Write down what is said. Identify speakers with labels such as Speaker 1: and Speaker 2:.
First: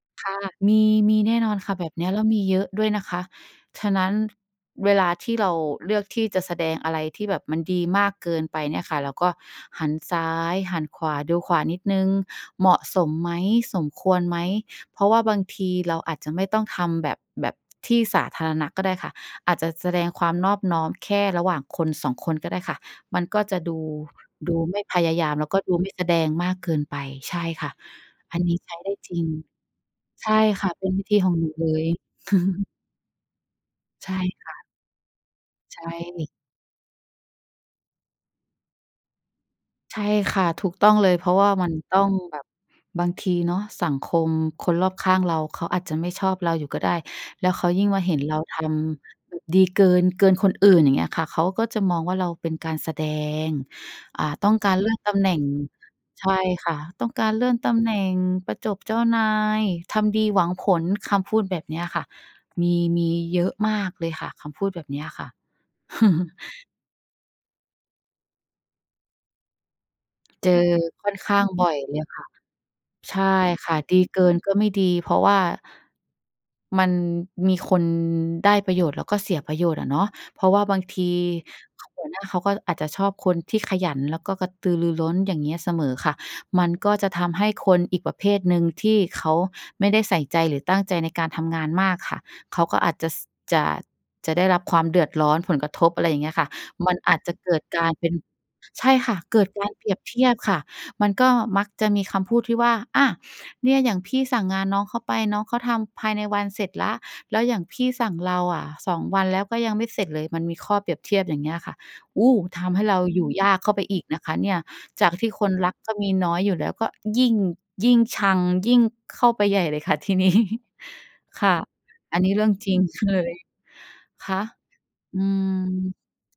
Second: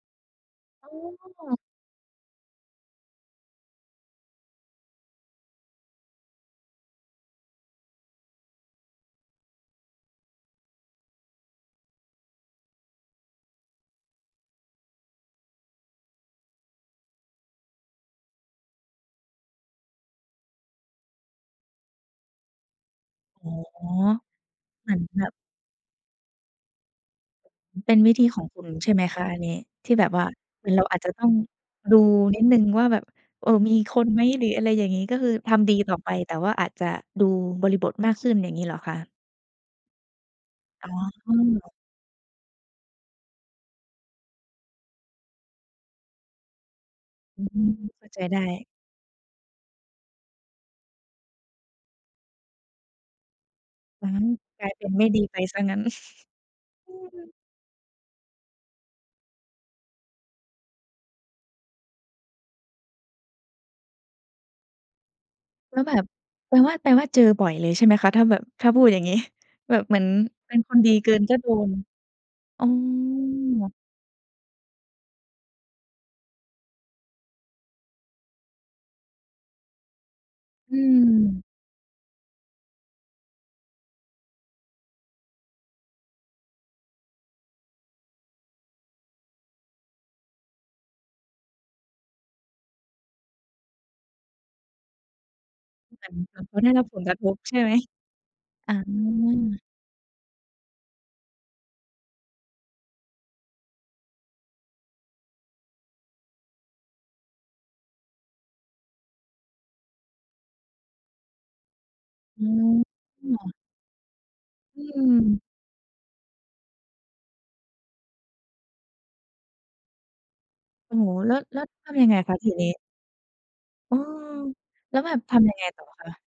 Speaker 1: ค่ะ มี มีแน่
Speaker 2: อ้
Speaker 1: น
Speaker 2: อ
Speaker 1: อนค่ะแบบเนี้ย แล้วมีเยอะด้วยนะคะ ฉะนั้น เวลาที่เราเลือกที่จะแสดงอะไรที่แบบมันดีมากเกินไปเนี่ยค่ะ เราก็หันซ้ายหันขวา ดูขวานิดหนึ่ง เหมาะสมไหม? สมควรไหม? เพราะว่าบางทีเราอาจจะไม่ต้องทำแบบ แบบที่สาธารณะก็ได้ค่ะ อาจจะแสดงความนอบน้อมแค่ระหว่างคน 2 คนก็ได้ค่ะ มันก็
Speaker 2: อ๋อ
Speaker 1: จะดู ดูไม่
Speaker 2: เหมื
Speaker 1: พ
Speaker 2: อน
Speaker 1: ยา
Speaker 2: แบ
Speaker 1: ยา
Speaker 2: บ
Speaker 1: ม แล้วก็ดูไม่แสดงมากเกินไป ใช่ค่ะ
Speaker 2: มันเป็นวิธี
Speaker 1: อั
Speaker 2: ข
Speaker 1: น
Speaker 2: อง
Speaker 1: นี้
Speaker 2: คุณ
Speaker 1: ใช้
Speaker 2: ใช
Speaker 1: ได
Speaker 2: ่
Speaker 1: ้
Speaker 2: ไหม
Speaker 1: จร
Speaker 2: ค
Speaker 1: ิ
Speaker 2: ะ
Speaker 1: ง
Speaker 2: อันนี้? ที่แบบว่
Speaker 1: ใ
Speaker 2: า
Speaker 1: ช่ค
Speaker 2: อ
Speaker 1: ่
Speaker 2: ื
Speaker 1: ะ
Speaker 2: ม เ
Speaker 1: เ
Speaker 2: ร
Speaker 1: ป
Speaker 2: า
Speaker 1: ็น
Speaker 2: อา
Speaker 1: ว
Speaker 2: จ
Speaker 1: ิ
Speaker 2: จะ
Speaker 1: ธี
Speaker 2: ต้อ
Speaker 1: ขอ
Speaker 2: ง
Speaker 1: งหนูเลย
Speaker 2: ดูนิดหนึ่งว่าแบบ เอ่อ มีคน
Speaker 1: ใช่
Speaker 2: ไหม? หร
Speaker 1: ค
Speaker 2: ือ
Speaker 1: ่
Speaker 2: อ
Speaker 1: ะ
Speaker 2: ะไรอย่างงี้ ก็คือทำดี
Speaker 1: ใช
Speaker 2: ต่อไป
Speaker 1: ่
Speaker 2: แต่ว่าอาจจะดูบริบทมากขึ้น อย่างงี้เหรอคะ?
Speaker 1: ใช่ค่ะ ถูกต
Speaker 2: อ
Speaker 1: ้
Speaker 2: ๋
Speaker 1: อง
Speaker 2: อ
Speaker 1: เลย เพราะว่ามันต้องแบบ บางทีเนาะสังคมคนรอบข้างเรา เขาอาจจะไม่ชอบเราอยู่ก็ได้
Speaker 2: อื
Speaker 1: แล้วเข
Speaker 2: ม
Speaker 1: ายิ่งม
Speaker 2: เข
Speaker 1: า
Speaker 2: ้า
Speaker 1: เห็
Speaker 2: ใจ
Speaker 1: นเร
Speaker 2: ได
Speaker 1: าท
Speaker 2: ้
Speaker 1: ำ ดีเกิน เกินคนอื่น อย่างเงี้ยค่ะ เขาก็จะมองว่า เราเป็นการแสดง
Speaker 2: อื
Speaker 1: อ่า
Speaker 2: ม
Speaker 1: ต้อง
Speaker 2: กล
Speaker 1: ก
Speaker 2: า
Speaker 1: า
Speaker 2: ย
Speaker 1: ร
Speaker 2: เป
Speaker 1: เล
Speaker 2: ็
Speaker 1: ื่
Speaker 2: น
Speaker 1: อน
Speaker 2: ไม่
Speaker 1: ต
Speaker 2: ด
Speaker 1: ำ
Speaker 2: ี
Speaker 1: แหน่
Speaker 2: ไป
Speaker 1: ง
Speaker 2: เสียงั้น
Speaker 1: ใช่ค่ะ
Speaker 2: อื
Speaker 1: ต้องการ
Speaker 2: ม
Speaker 1: เลื่อนตำแหน่ง ประจบเจ้านาย ทำดีหวังผล คำพูดแบบนี้อะค่ะ มี มีเยอะมากเลยค่ะ คำพูดแบบนี้อะค่ะ
Speaker 2: แล้วแบบ แปลว่า แปลว่าเจอบ่อยเลยใช่ไหมคะ? ถ้าแบบ ถ้าพูดอย่างงี้ แบบเหมือน
Speaker 1: เจ
Speaker 2: เป
Speaker 1: อ
Speaker 2: ็นคนดี
Speaker 1: ค
Speaker 2: เก
Speaker 1: ่
Speaker 2: ิ
Speaker 1: อน
Speaker 2: น
Speaker 1: ข
Speaker 2: ก็
Speaker 1: ้า
Speaker 2: โด
Speaker 1: งบ่
Speaker 2: น
Speaker 1: อยเลยค่ะ
Speaker 2: อ๋อ
Speaker 1: ใช่ค่ะ ดีเกินก็ไม่ดี เพราะว่า มันมีคนได้ประโยชน์ แล้วก็เสียประโยชน์อะเนาะ เพราะว่า
Speaker 2: อ
Speaker 1: บ
Speaker 2: ื
Speaker 1: างที
Speaker 2: ม
Speaker 1: หัวหน้าเขาก็อาจจะชอบคนที่ขยัน แล้วก็กระตือรือร้นอย่างเงี้ยเสมอค่ะ มันก็จะทำให้คนอีกประเภทหนึ่งที่เขาไม่ได้ใส่ใจ หรือตั้งใจในการทำงานมากค่ะ เขาก็อาจจะ ส จะ จะได้รับความเดือดร้อน ผลกระทบ
Speaker 2: เ
Speaker 1: อ
Speaker 2: ห
Speaker 1: ะ
Speaker 2: ม
Speaker 1: ไ
Speaker 2: ื
Speaker 1: ร
Speaker 2: อ
Speaker 1: อ
Speaker 2: น
Speaker 1: ย่างเงี้ย
Speaker 2: กั
Speaker 1: ค
Speaker 2: บ
Speaker 1: ่ะ
Speaker 2: เขาได้รับ
Speaker 1: มั
Speaker 2: ผ
Speaker 1: น
Speaker 2: ลก
Speaker 1: อ
Speaker 2: ร
Speaker 1: า
Speaker 2: ะ
Speaker 1: จ
Speaker 2: ท
Speaker 1: จะ
Speaker 2: บ
Speaker 1: เก
Speaker 2: ใช
Speaker 1: ิ
Speaker 2: ่
Speaker 1: ด
Speaker 2: ไหม?
Speaker 1: การเป็น
Speaker 2: อา
Speaker 1: ใช่ค่ะ เกิดการเปรียบเทียบค่ะ มันก็มักจะมีคำพูดที่ว่า "อะ เนี่ยอย่างพี่สั่งงานน้องเขาไป น้องเขาทำภายในวันเสร็จแล้ว แล้วอย่างพี่สั่งเราอะ 2 วันแล้วก็ยังไม่เสร็จเลย" มันมีข้อเปรียบเทียบอย่างเงี้ยค่ะ โอ้
Speaker 2: อื
Speaker 1: ทำให้เรา อยู่ย
Speaker 2: ม
Speaker 1: ากเข้าไปอีกนะคะเนี่ย
Speaker 2: อื
Speaker 1: จากที่
Speaker 2: ม
Speaker 1: คนรักก็มีน้อยอยู่แล้วก็ยิ่ง ยิ่งชัง ยิ่งเข้าไปใหญ่เลยค่ะที นี้
Speaker 2: โอ้โฮ แล้ว
Speaker 1: ค่
Speaker 2: แ
Speaker 1: ะ
Speaker 2: ล้วทำยัง
Speaker 1: อ
Speaker 2: ไง
Speaker 1: ันน
Speaker 2: ค
Speaker 1: ี้
Speaker 2: ะ
Speaker 1: เรื
Speaker 2: ท
Speaker 1: ่
Speaker 2: ี
Speaker 1: อง
Speaker 2: นี
Speaker 1: จ
Speaker 2: ้?
Speaker 1: ริงเคย
Speaker 2: อ้อ
Speaker 1: คะ?
Speaker 2: แล้วแบ
Speaker 1: อ
Speaker 2: บ
Speaker 1: ื
Speaker 2: ทำยังไงต่อ
Speaker 1: ม
Speaker 2: คะ?